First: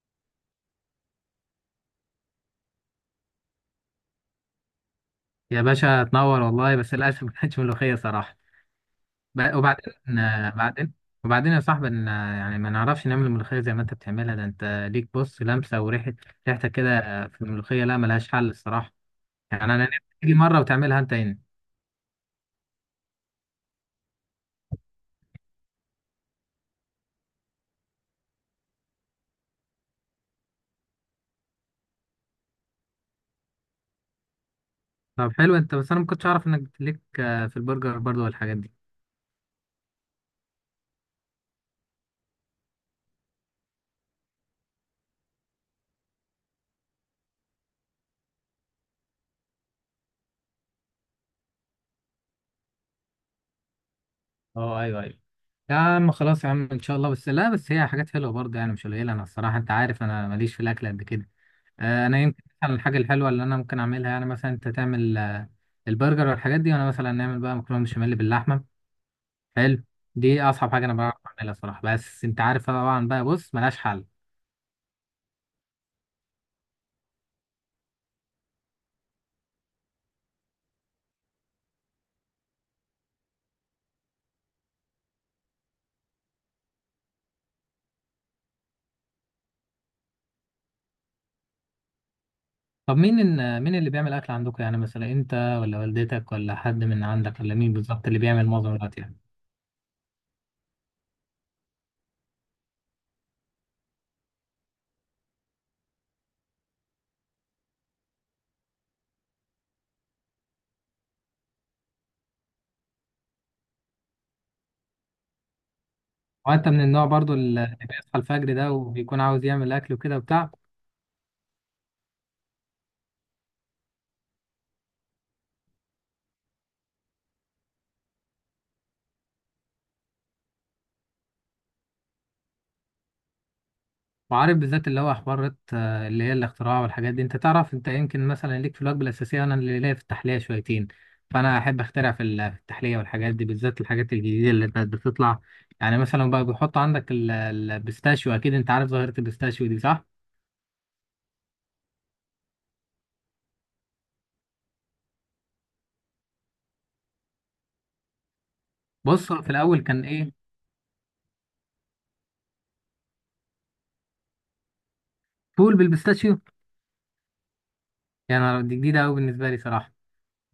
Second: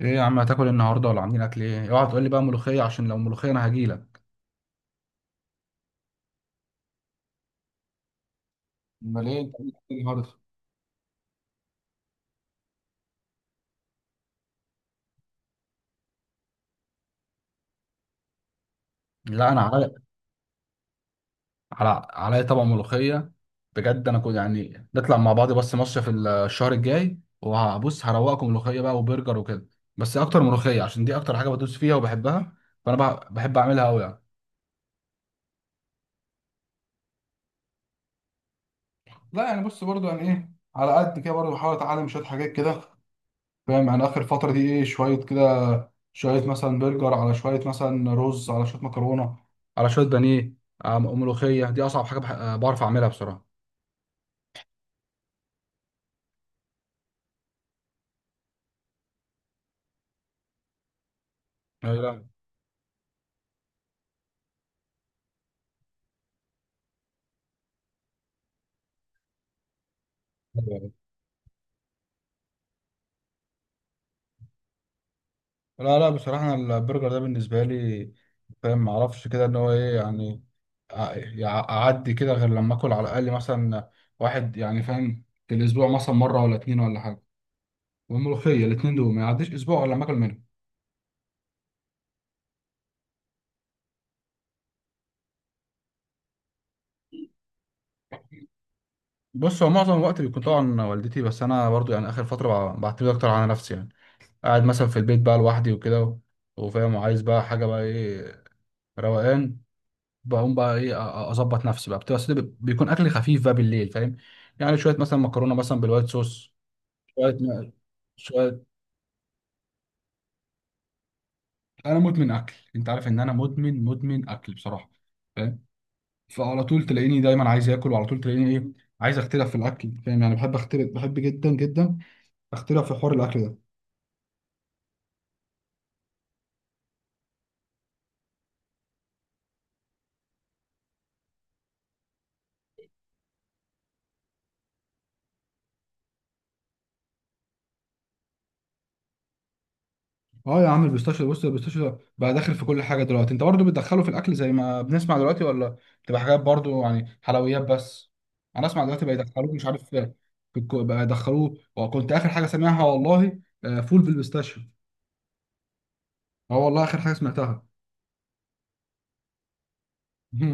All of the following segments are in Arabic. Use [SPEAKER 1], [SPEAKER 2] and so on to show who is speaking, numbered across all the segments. [SPEAKER 1] ايه يا عم، هتاكل إيه النهارده؟ ولا عاملين اكل ايه؟ اوعى تقول لي بقى ملوخيه، عشان لو ملوخيه انا هجيلك.
[SPEAKER 2] يا باشا، تنور والله. بس للأسف ما كانتش ملوخية صراحة.
[SPEAKER 1] امال ايه؟ انت
[SPEAKER 2] ب-
[SPEAKER 1] عامل
[SPEAKER 2] وبعدين
[SPEAKER 1] إيه النهارده؟
[SPEAKER 2] آه، بعدين وبعدين يا صاحبي يعني ما نعرفش نعمل الملوخية زي ما أنت بتعملها. ده أنت ليك بص، لمسة وريحة. ريحتك كده في الملوخية لا، ملهاش حل الصراحة.
[SPEAKER 1] لا انا
[SPEAKER 2] يعني أنا
[SPEAKER 1] علي
[SPEAKER 2] نفسي تيجي مرة وتعملها أنت هنا.
[SPEAKER 1] على علي طبق ملوخيه. بجد انا كنت يعني نطلع مع بعض بس مصيف الشهر الجاي، وهبص هروقكم ملوخيه بقى وبرجر وكده. بس اكتر ملوخيه، عشان دي اكتر حاجه بدوس فيها وبحبها. فانا بحب اعملها قوي يعني.
[SPEAKER 2] طب حلو أنت، بس أنا ما كنتش أعرف إنك ليك في البرجر برضه والحاجات دي.
[SPEAKER 1] لا يعني بص، برضو يعني ايه، على قد كده برضو بحاول اتعلم شويه حاجات كده. فاهم، يعني اخر فتره دي ايه، شويه كده، شويه مثلا برجر، على شويه مثلا رز، على شويه مكرونه، على شويه بانيه. ملوخيه دي اصعب حاجه بعرف اعملها بصراحه.
[SPEAKER 2] أه، أيوه أيوه. يا عم خلاص، يا عم إن شاء الله، بس لا بس هي حاجات حلوة برضه، يعني مش قليلة، أنا الصراحة أنت عارف أنا ماليش في الأكل قد كده. انا
[SPEAKER 1] لا
[SPEAKER 2] يمكن مثلا الحاجه الحلوه اللي انا ممكن اعملها، يعني مثلا انت تعمل البرجر والحاجات دي، وانا مثلا نعمل بقى مكرونه بشاميل باللحمه. حلو. دي اصعب حاجه
[SPEAKER 1] لا.
[SPEAKER 2] انا بعرف اعملها صراحه، بس انت عارف طبعا بقى، بص ملهاش حل.
[SPEAKER 1] لا، لا، بصراحه أنا البرجر ده بالنسبه لي. فاهم، ما اعرفش كده ان هو ايه يعني. اعدي كده غير لما اكل على الاقل مثلا واحد يعني، فاهم، في الاسبوع مثلا مره ولا اتنين ولا حاجه. والملوخيه الاتنين دول ما يعديش اسبوع ولا لما اكل منهم.
[SPEAKER 2] طب مين مين اللي بيعمل اكل عندكم؟ يعني مثلا انت، ولا والدتك، ولا حد من عندك، ولا مين بالظبط اللي بيعمل معظم الوقت يعني؟
[SPEAKER 1] بص، هو معظم الوقت بيكون طبعا والدتي، بس انا برضو يعني اخر فتره بعتمد اكتر على نفسي يعني. قاعد مثلا في البيت بقى لوحدي وكده وفاهم وعايز بقى حاجه بقى ايه، روقان. بقوم بقى ايه اظبط نفسي بقى، بتبقى أصل بيكون اكل خفيف بقى بالليل، فاهم. يعني شويه مثلا مكرونه مثلا بالوايت صوص.
[SPEAKER 2] وانت من النوع
[SPEAKER 1] شويه
[SPEAKER 2] برضو
[SPEAKER 1] م-
[SPEAKER 2] اللي بيصحى الفجر
[SPEAKER 1] شويه.
[SPEAKER 2] ده وبيكون عاوز يعمل اكل وكده وبتاع؟
[SPEAKER 1] انا مدمن اكل، انت عارف ان انا مدمن اكل بصراحه. فاهم. فعلى طول تلاقيني دايما عايز اكل، وعلى طول تلاقيني ايه، عايز اختلف في الاكل، فاهم يعني، بحب اختلف، بحب جدا جدا اختلف في حوار الاكل ده.
[SPEAKER 2] وعارف بالذات اللي هو حوارات اللي هي الاختراع والحاجات دي، انت تعرف انت يمكن مثلا ليك في الوجبه الاساسيه، انا اللي ليا في التحليه شويتين. فانا احب اخترع في التحليه والحاجات دي، بالذات الحاجات الجديده اللي كانت بتطلع. يعني مثلا بقى بيحط عندك البيستاشيو، اكيد انت عارف ظاهره البيستاشيو دي صح؟
[SPEAKER 1] اه يا عم، البيستاشيو بص، البيستاشيو بقى داخل في كل حاجه دلوقتي، انت برضو بتدخله في الاكل زي ما بنسمع دلوقتي، ولا بتبقى حاجات برضو يعني حلويات بس؟ انا اسمع دلوقتي بقى
[SPEAKER 2] بص هو في
[SPEAKER 1] يدخلوه مش
[SPEAKER 2] الاول
[SPEAKER 1] عارف
[SPEAKER 2] كان
[SPEAKER 1] في
[SPEAKER 2] ايه؟
[SPEAKER 1] بقى يدخلوه، وكنت اخر حاجه سامعها والله فول بالبيستاشيو.
[SPEAKER 2] فول بالبيستاشيو.
[SPEAKER 1] اه والله، اخر حاجه سمعتها.
[SPEAKER 2] يعني دي جديده قوي بالنسبه لي صراحه.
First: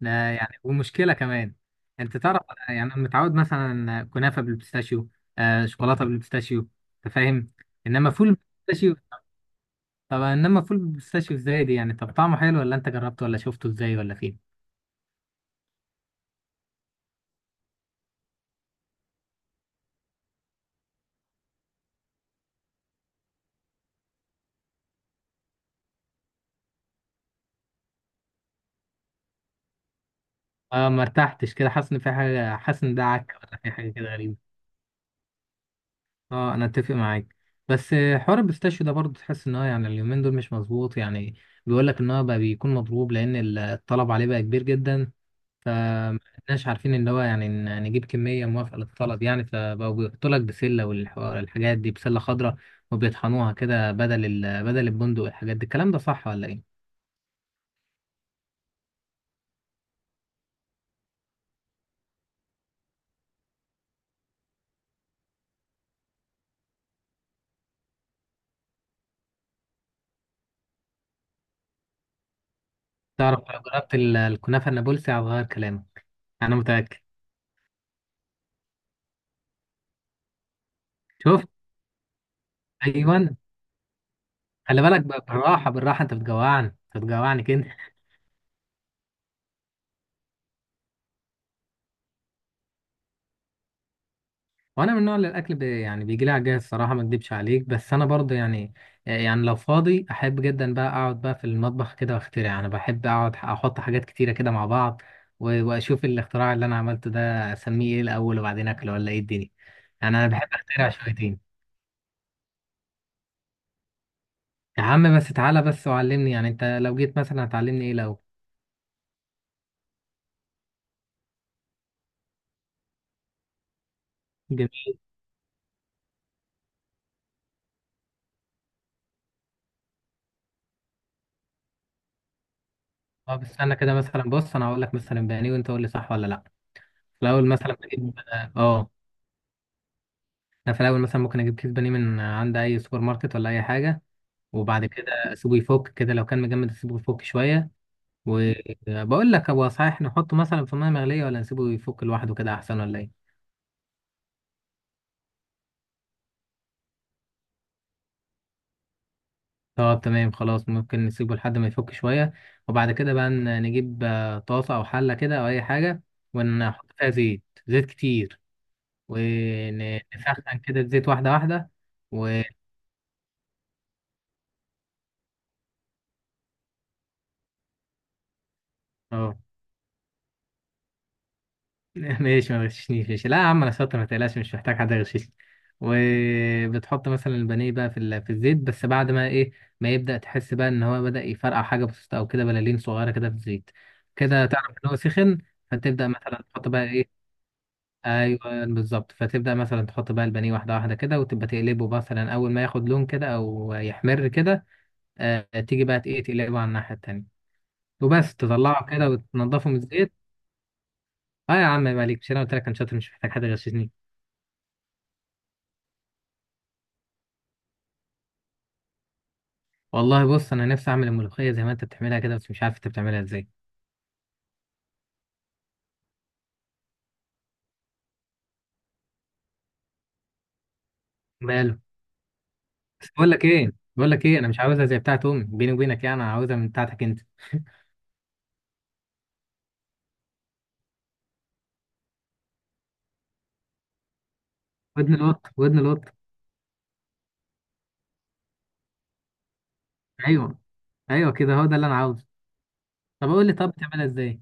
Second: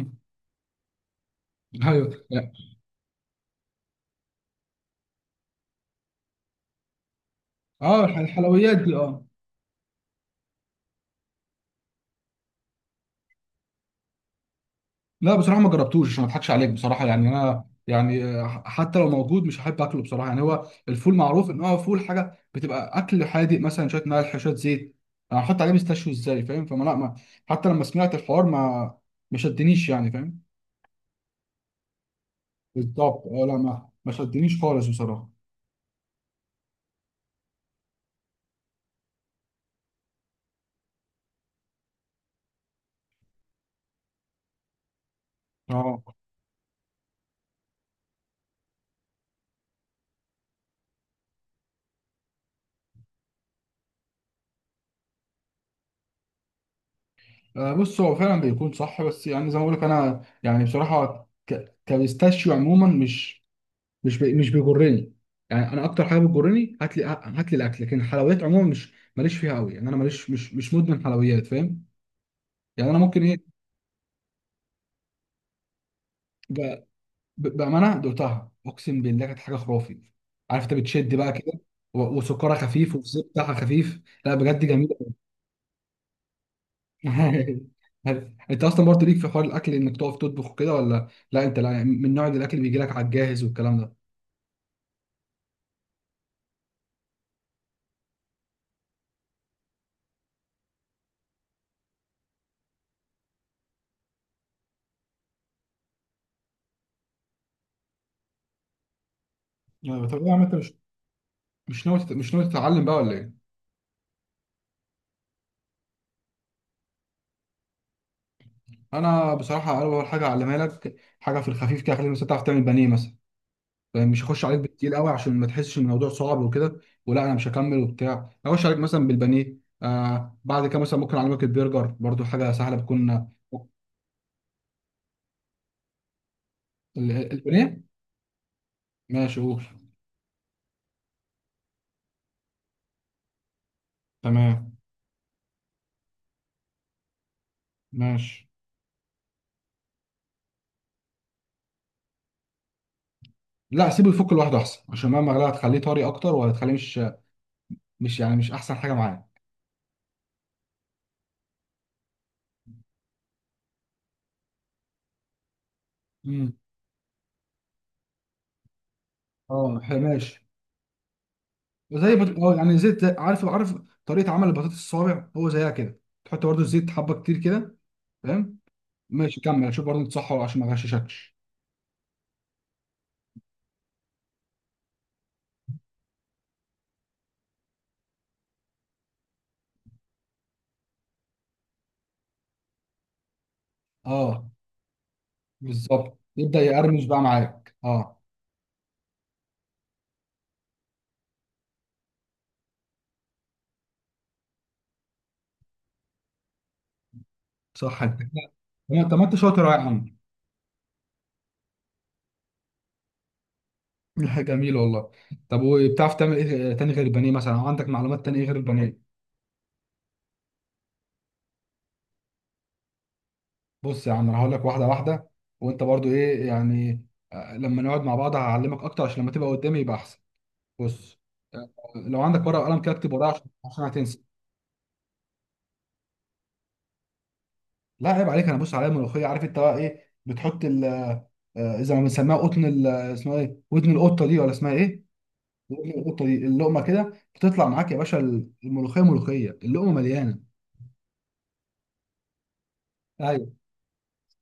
[SPEAKER 2] لا يعني ومشكله كمان.
[SPEAKER 1] ايوه.
[SPEAKER 2] انت تعرف أنا، يعني أنا متعود مثلا كنافه بالبيستاشيو، آه شوكولاته بالبيستاشيو، انت فاهم.
[SPEAKER 1] اه،
[SPEAKER 2] انما فول
[SPEAKER 1] الحلويات دي
[SPEAKER 2] بالبيستاشيو.
[SPEAKER 1] اه.
[SPEAKER 2] طب انما فول بالبيستاشيو ازاي دي يعني؟ طب طعمه حلو ولا انت جربته ولا شفته ازاي ولا فين؟
[SPEAKER 1] لا بصراحه ما جربتوش، عشان ما اضحكش عليك بصراحه، يعني انا يعني حتى لو موجود مش هحب اكله بصراحه، يعني هو الفول معروف ان هو فول حاجه بتبقى اكل حادق، مثلا شويه ملح شويه زيت. انا هحط عليه مستشوي ازاي، فاهم، فما لا ما، حتى لما سمعت الحوار، ما ما شدنيش يعني، فاهم.
[SPEAKER 2] اه ما ارتحتش كده، حاسس ان في حاجه، حاسس ان ده
[SPEAKER 1] بالظبط
[SPEAKER 2] عك
[SPEAKER 1] اه، لا
[SPEAKER 2] ولا في
[SPEAKER 1] ما
[SPEAKER 2] حاجه كده
[SPEAKER 1] ما
[SPEAKER 2] غريبه.
[SPEAKER 1] شدنيش خالص بصراحه.
[SPEAKER 2] اه انا اتفق معاك. بس حوار البيستاشيو ده برضه تحس ان هو يعني اليومين دول مش مظبوط يعني. بيقول لك ان هو بقى بيكون مضروب، لان الطلب عليه بقى كبير جدا.
[SPEAKER 1] اه.
[SPEAKER 2] فمش عارفين ان هو يعني نجيب كميه موافقه للطلب يعني، فبقوا بيحطوا لك بسله والحاجات دي، بسله خضراء. وبيطحنوها كده بدل بدل البندق والحاجات دي. الكلام ده صح ولا ايه؟
[SPEAKER 1] بص هو فعلا بيكون صح، بس يعني زي ما بقول لك انا يعني بصراحه كبيستاشيو عموما مش مش بيجرني. يعني انا اكتر حاجه بتجرني، هات لي هات لي الاكل، لكن الحلويات عموما مش، ماليش فيها قوي، يعني انا ماليش مش مدمن حلويات، فاهم. يعني انا ممكن
[SPEAKER 2] تعرف
[SPEAKER 1] ايه،
[SPEAKER 2] لو جربت الكنافة النابلسي هتغير كلامك. أنا
[SPEAKER 1] ب...
[SPEAKER 2] متأكد.
[SPEAKER 1] بامانه دقتها اقسم بالله كانت حاجه خرافي. عارف انت بتشد بقى
[SPEAKER 2] شفت؟
[SPEAKER 1] كده. وسكرها خفيف والزيت
[SPEAKER 2] أيوة.
[SPEAKER 1] بتاعها خفيف، لا بجد
[SPEAKER 2] خلي
[SPEAKER 1] جميله.
[SPEAKER 2] بالك، بالراحة بالراحة، أنت بتجوعني. أنت بتجوعني كده.
[SPEAKER 1] انت اصلا برضه ليك في حوار الاكل، انك تقف تطبخ كده، ولا لا، انت لا من نوع الاكل اللي بيجي لك على الجاهز والكلام ده؟
[SPEAKER 2] وأنا من النوع اللي الأكل بي يعني بيجي لي عجاز الصراحة، ما أكدبش عليك، بس أنا برضه يعني، يعني لو فاضي أحب جدا بقى أقعد بقى في المطبخ كده وأخترع. أنا بحب أقعد أحط حاجات كتيرة كده مع بعض، وأشوف الاختراع اللي أنا عملته ده أسميه إيه الأول، وبعدين أكله، ولا إيه الدنيا.
[SPEAKER 1] يعني طب
[SPEAKER 2] يعني
[SPEAKER 1] إيه
[SPEAKER 2] أنا
[SPEAKER 1] يا عم،
[SPEAKER 2] بحب
[SPEAKER 1] انت مش،
[SPEAKER 2] أخترع شويتين.
[SPEAKER 1] مش ناوي تتعلم بقى ولا ايه؟
[SPEAKER 2] يا عم بس تعالى بس وعلمني، يعني أنت لو جيت مثلا هتعلمني إيه لو؟
[SPEAKER 1] انا بصراحه اول حاجه اعلمها لك، حاجه في الخفيف كده، خليك مثلا تعرف تعمل بانيه مثلا. يعني مش هخش عليك بالتقيل قوي عشان ما تحسش ان الموضوع صعب وكده، ولا انا مش هكمل وبتاع، اخش عليك مثلا بالبانيه. بعد كده مثلا ممكن اعلمك البرجر، برضو حاجه سهله بتكون
[SPEAKER 2] طب استنى كده مثلا، بص انا هقول لك مثلا بانيه وانت قول لي صح ولا لا. في الاول مثلا
[SPEAKER 1] البانيه.
[SPEAKER 2] بجيب.
[SPEAKER 1] ماشي، قول.
[SPEAKER 2] انا في الاول مثلا ممكن اجيب كيس بانيه من عند اي سوبر ماركت ولا اي حاجه.
[SPEAKER 1] تمام.
[SPEAKER 2] وبعد كده اسيبه يفك كده، لو كان مجمد اسيبه يفك شويه.
[SPEAKER 1] ماشي.
[SPEAKER 2] وبقول لك، هو صحيح نحطه مثلا في ميه مغليه ولا نسيبه يفك لوحده كده احسن ولا ايه؟
[SPEAKER 1] لا، سيبه يفك لوحده احسن، عشان مهما غلا هتخليه طري اكتر، وهتخليه مش، مش يعني مش احسن حاجه معاه.
[SPEAKER 2] طب تمام خلاص، ممكن نسيبه لحد ما يفك شويه. وبعد كده بقى نجيب طاسه او حله كده او اي حاجه،
[SPEAKER 1] امم.
[SPEAKER 2] ونحط فيها زيت، زيت كتير.
[SPEAKER 1] اه ماشي.
[SPEAKER 2] ونسخن كده الزيت، واحده واحده.
[SPEAKER 1] زي بط... اه يعني زيت عارف، عارف طريقه عمل البطاطس الصوابع، هو زيها كده، تحط برضو الزيت حبه كتير كده. فاهم.
[SPEAKER 2] اه.
[SPEAKER 1] ماشي كمل، شوف برضو تصحى عشان ما غششكش.
[SPEAKER 2] ماشي، ما تغششنيش. ماشي، لا يا عم انا شاطر، ما تقلقش مش محتاج حد يغششني. وبتحط مثلا البانيه بقى في الزيت، بس بعد ما ايه، ما يبدأ تحس بقى ان هو بدأ يفرقع حاجه بسيطه، او كده بلالين صغيره كده في الزيت، كده
[SPEAKER 1] اه
[SPEAKER 2] تعرف ان هو سخن. فتبدأ
[SPEAKER 1] بالظبط،
[SPEAKER 2] مثلا
[SPEAKER 1] يبدا
[SPEAKER 2] تحط بقى
[SPEAKER 1] يقرمش
[SPEAKER 2] ايه،
[SPEAKER 1] بقى معاك اه.
[SPEAKER 2] ايوه بالظبط، فتبدأ مثلا تحط بقى البانيه واحده واحده كده، وتبقى تقلبه، مثلا اول ما ياخد لون كده او يحمر كده، آه تيجي بقى ايه، تقلبه على الناحيه التانيه.
[SPEAKER 1] صح انت كده.
[SPEAKER 2] وبس تطلعه
[SPEAKER 1] لا،
[SPEAKER 2] كده
[SPEAKER 1] طب ما انت شاطر
[SPEAKER 2] وتنضفه
[SPEAKER 1] أهو
[SPEAKER 2] من
[SPEAKER 1] يا
[SPEAKER 2] الزيت.
[SPEAKER 1] عم.
[SPEAKER 2] اه يا عم عيب عليك، مش انا قلت لك انا شاطر مش محتاج حد يغششني.
[SPEAKER 1] جميل والله. طب وبتعرف تعمل ايه تاني غير البانيه مثلا، أو عندك معلومات تاني إيه غير البانيه؟
[SPEAKER 2] والله بص انا نفسي اعمل الملوخيه زي ما انت بتعملها كده، بس مش عارف انت بتعملها ازاي.
[SPEAKER 1] بص يا عم، انا هقول لك واحده واحده. وانت برضو ايه يعني، لما نقعد مع بعض هعلمك اكتر، عشان لما تبقى قدامي يبقى احسن. بص. آه،
[SPEAKER 2] ماله.
[SPEAKER 1] لو عندك ورقه وقلم كده،
[SPEAKER 2] بس
[SPEAKER 1] اكتب ورايا،
[SPEAKER 2] بقول لك
[SPEAKER 1] عشان
[SPEAKER 2] ايه،
[SPEAKER 1] عشان هتنسى.
[SPEAKER 2] انا مش عاوزها زي بتاعت امي بيني وبينك، يعني انا عاوزها من بتاعتك انت.
[SPEAKER 1] لا عيب عليك، انا بص عليا الملوخيه، عارف انت بقى ايه بتحط ال، اذا ما بنسميها قطن اسمها ايه، ودن القطه دي، ولا اسمها ايه؟
[SPEAKER 2] ودن القط، ودن
[SPEAKER 1] ودن
[SPEAKER 2] القط.
[SPEAKER 1] القطه دي، اللقمه كده بتطلع معاك يا باشا، الملوخيه، ملوخيه اللقمه مليانه.
[SPEAKER 2] ايوه، ايوه كده هو ده اللي انا عاوزه. طب قول
[SPEAKER 1] ايوه.
[SPEAKER 2] لي، طب بتعملها ازاي؟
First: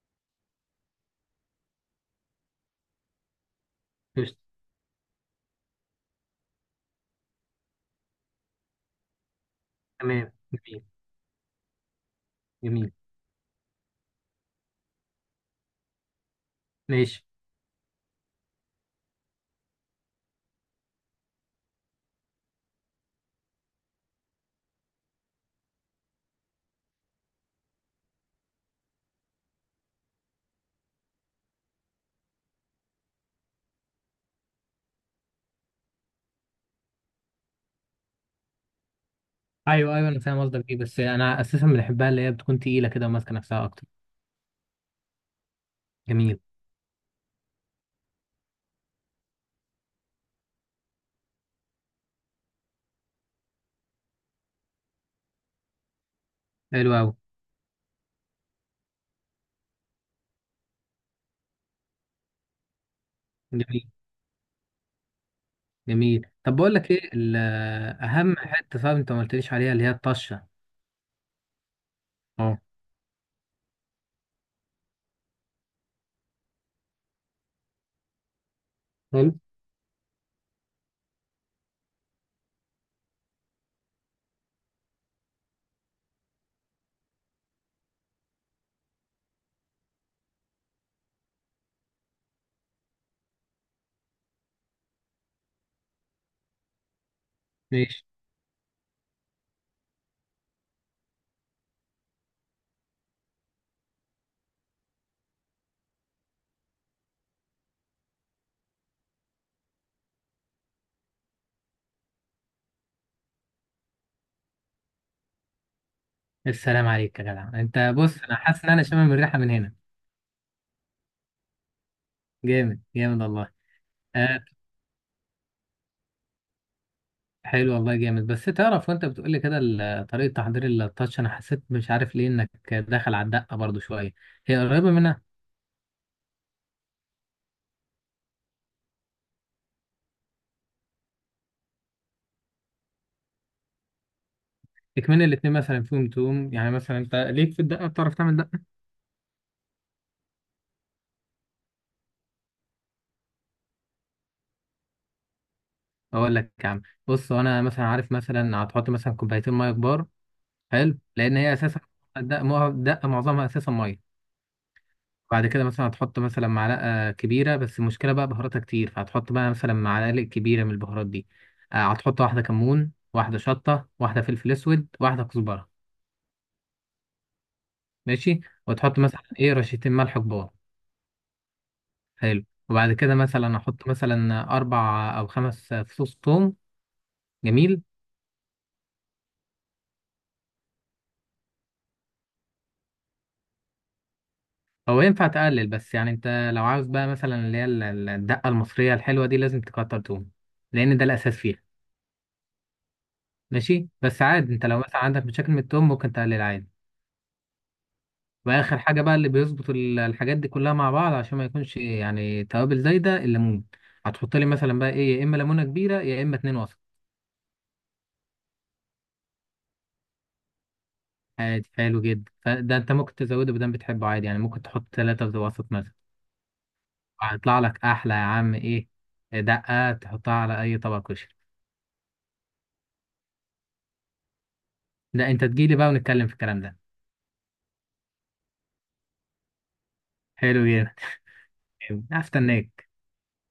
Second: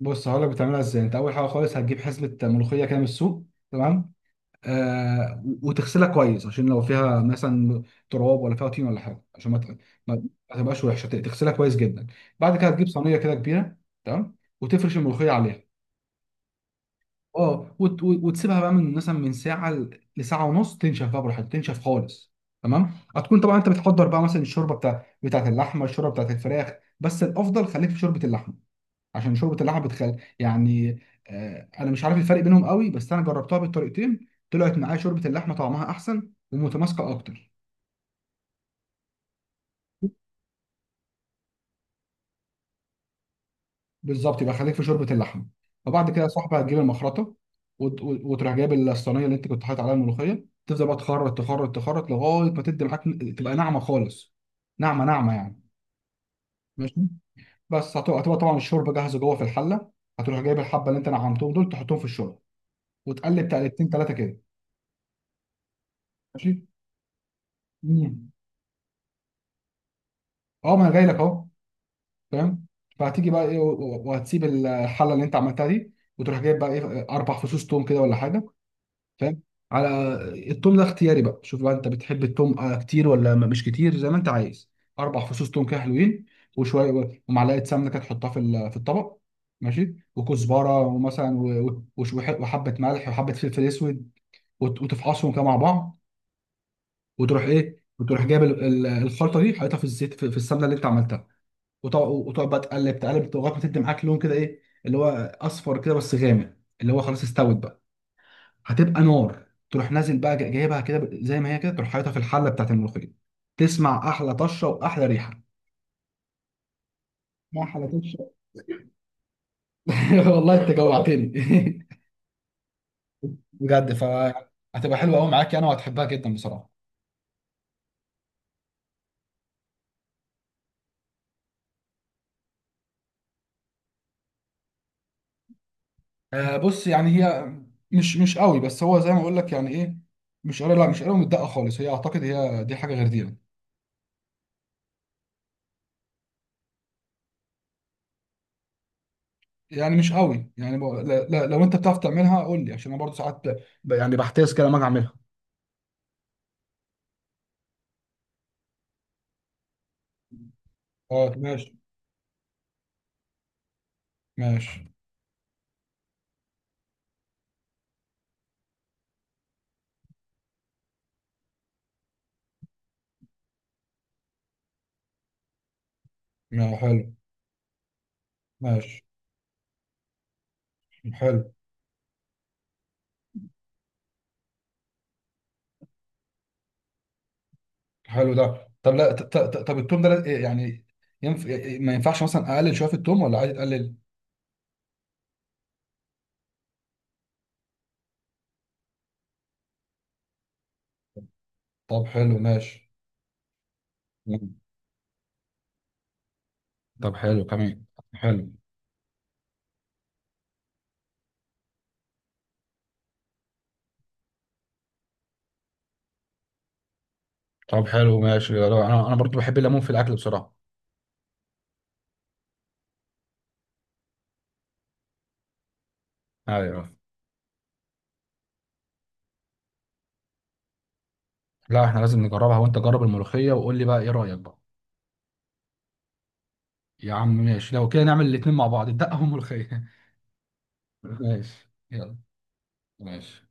[SPEAKER 1] بص هقول لك بتعملها ازاي، انت اول حاجه خالص هتجيب حزمه ملوخيه كده من السوق. تمام.
[SPEAKER 2] قشطة.
[SPEAKER 1] وتغسلها كويس عشان لو فيها مثلا تراب، ولا فيها طين ولا حاجه، عشان ما ت- ما
[SPEAKER 2] تمام
[SPEAKER 1] ما
[SPEAKER 2] جميل.
[SPEAKER 1] تبقاش وحشه، تغسلها كويس جدا. بعد كده هتجيب
[SPEAKER 2] جميل.
[SPEAKER 1] صينيه كده كبيره. تمام، وتفرش الملوخيه عليها.
[SPEAKER 2] ماشي.
[SPEAKER 1] اه وتسيبها بقى من مثلا، من ساعه لساعه ونص، تنشف بقى براحتك، تنشف خالص. تمام، هتكون طبعا انت بتحضر بقى مثلا الشوربه بتاعت اللحمه، الشوربه بتاعت الفراخ. بس الافضل خليك في شوربه اللحمه، عشان شوربه اللحمه بتخل يعني، انا مش عارف الفرق بينهم قوي، بس انا جربتها بالطريقتين، طلعت معايا شوربه اللحمه طعمها احسن ومتماسكه اكتر.
[SPEAKER 2] ايوه، ايوه انا فاهم قصدك ايه، بس انا اساسا بنحبها اللي هي بتكون تقيله كده وماسكه نفسها اكتر.
[SPEAKER 1] بالظبط، يبقى خليك في شوربه اللحمه. وبعد كده يا
[SPEAKER 2] جميل.
[SPEAKER 1] صاحبي، هتجيب المخرطه، وتروح جايب الصينيه اللي انت كنت حاطط عليها الملوخيه، تفضل بقى تخرط تخرط تخرط لغايه ما تدي معاك، تبقى ناعمه خالص. ناعمه ناعمه يعني.
[SPEAKER 2] حلو
[SPEAKER 1] ماشي.
[SPEAKER 2] قوي.
[SPEAKER 1] بس هتبقى طبعا الشوربه جاهزه جوه في الحله. هتروح جايب الحبه اللي انت نعمتهم دول، تحطهم في الشوربه، وتقلب
[SPEAKER 2] جميل
[SPEAKER 1] تقلبتين ثلاثه كده.
[SPEAKER 2] جميل،
[SPEAKER 1] ماشي.
[SPEAKER 2] طب بقول لك ايه.
[SPEAKER 1] مم.
[SPEAKER 2] اهم حته صعب انت ما قلتليش عليها، اللي هي الطشه.
[SPEAKER 1] اه ما انا جاي لك اهو.
[SPEAKER 2] اه.
[SPEAKER 1] فاهم. فهتيجي بقى ايه، وهتسيب الحله اللي انت عملتها دي، وتروح جايب بقى ايه اربع فصوص توم كده ولا حاجه.
[SPEAKER 2] حلو.
[SPEAKER 1] فاهم. على التوم ده اختياري بقى، شوف بقى انت بتحب التوم كتير ولا مش كتير، زي ما انت عايز. اربع فصوص توم كده حلوين. وشويه، ومعلقه سمنه كده تحطها في الطبق. ماشي، وكزبره ومثلا وحبه ملح وحبه فلفل اسود، وتفعصهم كده مع بعض. وتروح ايه،
[SPEAKER 2] ماشي.
[SPEAKER 1] وتروح جايب الخلطه دي حاططها في الزيت، في السمنه اللي انت عملتها. وتقعد وتقعد بقى، تقلب تقلب لغايه ما تدي معاك لون كده ايه، اللي هو اصفر كده بس غامق، اللي هو خلاص استوت بقى. هتبقى نار، تروح نازل بقى جايبها كده زي ما هي كده، تروح حاططها في الحله بتاعت الملوخيه، تسمع احلى طشه واحلى ريحه.
[SPEAKER 2] السلام عليك يا جدع،
[SPEAKER 1] ما احلى
[SPEAKER 2] انت بص
[SPEAKER 1] طشه.
[SPEAKER 2] انا حاسس ان انا شامم الريحه من هنا.
[SPEAKER 1] والله انت جوعتني.
[SPEAKER 2] جامد جامد والله.
[SPEAKER 1] بجد
[SPEAKER 2] آه.
[SPEAKER 1] فهتبقى حلوه قوي معاك يعني، وهتحبها جدا بصراحه.
[SPEAKER 2] حلو والله جامد، بس تعرف وانت بتقول لي كده طريقه تحضير التاتش، انا حسيت مش عارف ليه انك داخل على الدقه برضو شويه. هي قريبه منها.
[SPEAKER 1] بص يعني هي، مش قوي، بس هو زي ما اقول لك يعني ايه، مش قوي، لا مش قوي متدقه خالص، هي اعتقد هي دي حاجه غير دي يعني.
[SPEAKER 2] اكمن الاتنين مثلا فيهم توم، يعني مثلا انت ليك في الدقه، بتعرف تعمل دقه؟
[SPEAKER 1] يعني مش قوي يعني، لا، لا، لو انت بتعرف تعملها قول لي، عشان انا برضو ساعات يعني بحتاس كده لما اجي اعملها.
[SPEAKER 2] اقول لك يا عم، بص انا مثلا عارف مثلا هتحط مثلا كوبايتين ميه كبار. حلو
[SPEAKER 1] اه
[SPEAKER 2] لان هي
[SPEAKER 1] ماشي.
[SPEAKER 2] اساسا الدقه، دقه معظمها اساسا ميه.
[SPEAKER 1] ماشي،
[SPEAKER 2] بعد كده مثلا هتحط مثلا معلقة كبيرة، بس المشكلة بقى بهاراتها كتير، فهتحط بقى مثلا معلقة كبيرة من البهارات دي. هتحط واحدة كمون، واحدة شطة، واحدة فلفل أسود، واحدة كزبرة.
[SPEAKER 1] ما حلو.
[SPEAKER 2] ماشي. وتحط
[SPEAKER 1] ماشي.
[SPEAKER 2] مثلا إيه رشتين ملح كبار.
[SPEAKER 1] حلو.
[SPEAKER 2] حلو. وبعد كده مثلا أحط مثلا 4 أو 5 فصوص ثوم. جميل.
[SPEAKER 1] حلو ده، طب لا طب التوم ده يعني، ينف... ما ينفعش مثلا اقلل شويه في التوم، ولا عادي تقلل؟
[SPEAKER 2] هو ينفع تقلل، بس يعني أنت لو عاوز بقى مثلا اللي هي الدقة المصرية الحلوة دي لازم تكتر توم، لأن ده الأساس فيها.
[SPEAKER 1] طب حلو ماشي.
[SPEAKER 2] ماشي، بس
[SPEAKER 1] مم.
[SPEAKER 2] عادي أنت لو مثلا عندك مشاكل من التوم ممكن تقلل عادي.
[SPEAKER 1] طب حلو كمان. حلو.
[SPEAKER 2] واخر حاجه بقى اللي بيظبط الحاجات دي كلها مع بعض عشان ما يكونش يعني توابل زايده، الليمون. هتحط لي مثلا بقى ايه يا اما ليمونه كبيره، يا اما اتنين وسط.
[SPEAKER 1] طب حلو ماشي يا رب. انا برضو بحب الليمون في الاكل بصراحه.
[SPEAKER 2] عادي، حلو جدا، فده انت ممكن تزوده بدل بتحبه عادي، يعني ممكن تحط ثلاثه في وسط مثلا.
[SPEAKER 1] ايوه.
[SPEAKER 2] هيطلع لك احلى يا عم ايه، دقه تحطها على اي طبق كشري.
[SPEAKER 1] لا احنا لازم نجربها، وانت جرب الملوخيه وقول لي بقى ايه رايك بقى.
[SPEAKER 2] ده انت تجيلي بقى ونتكلم في الكلام ده.
[SPEAKER 1] يا عم ماشي، لو كده نعمل الاتنين مع بعض، الدقه والملوخيه.
[SPEAKER 2] حلو جدا.
[SPEAKER 1] ماشي
[SPEAKER 2] طيب،
[SPEAKER 1] يلا.
[SPEAKER 2] هستناك.
[SPEAKER 1] ماشي.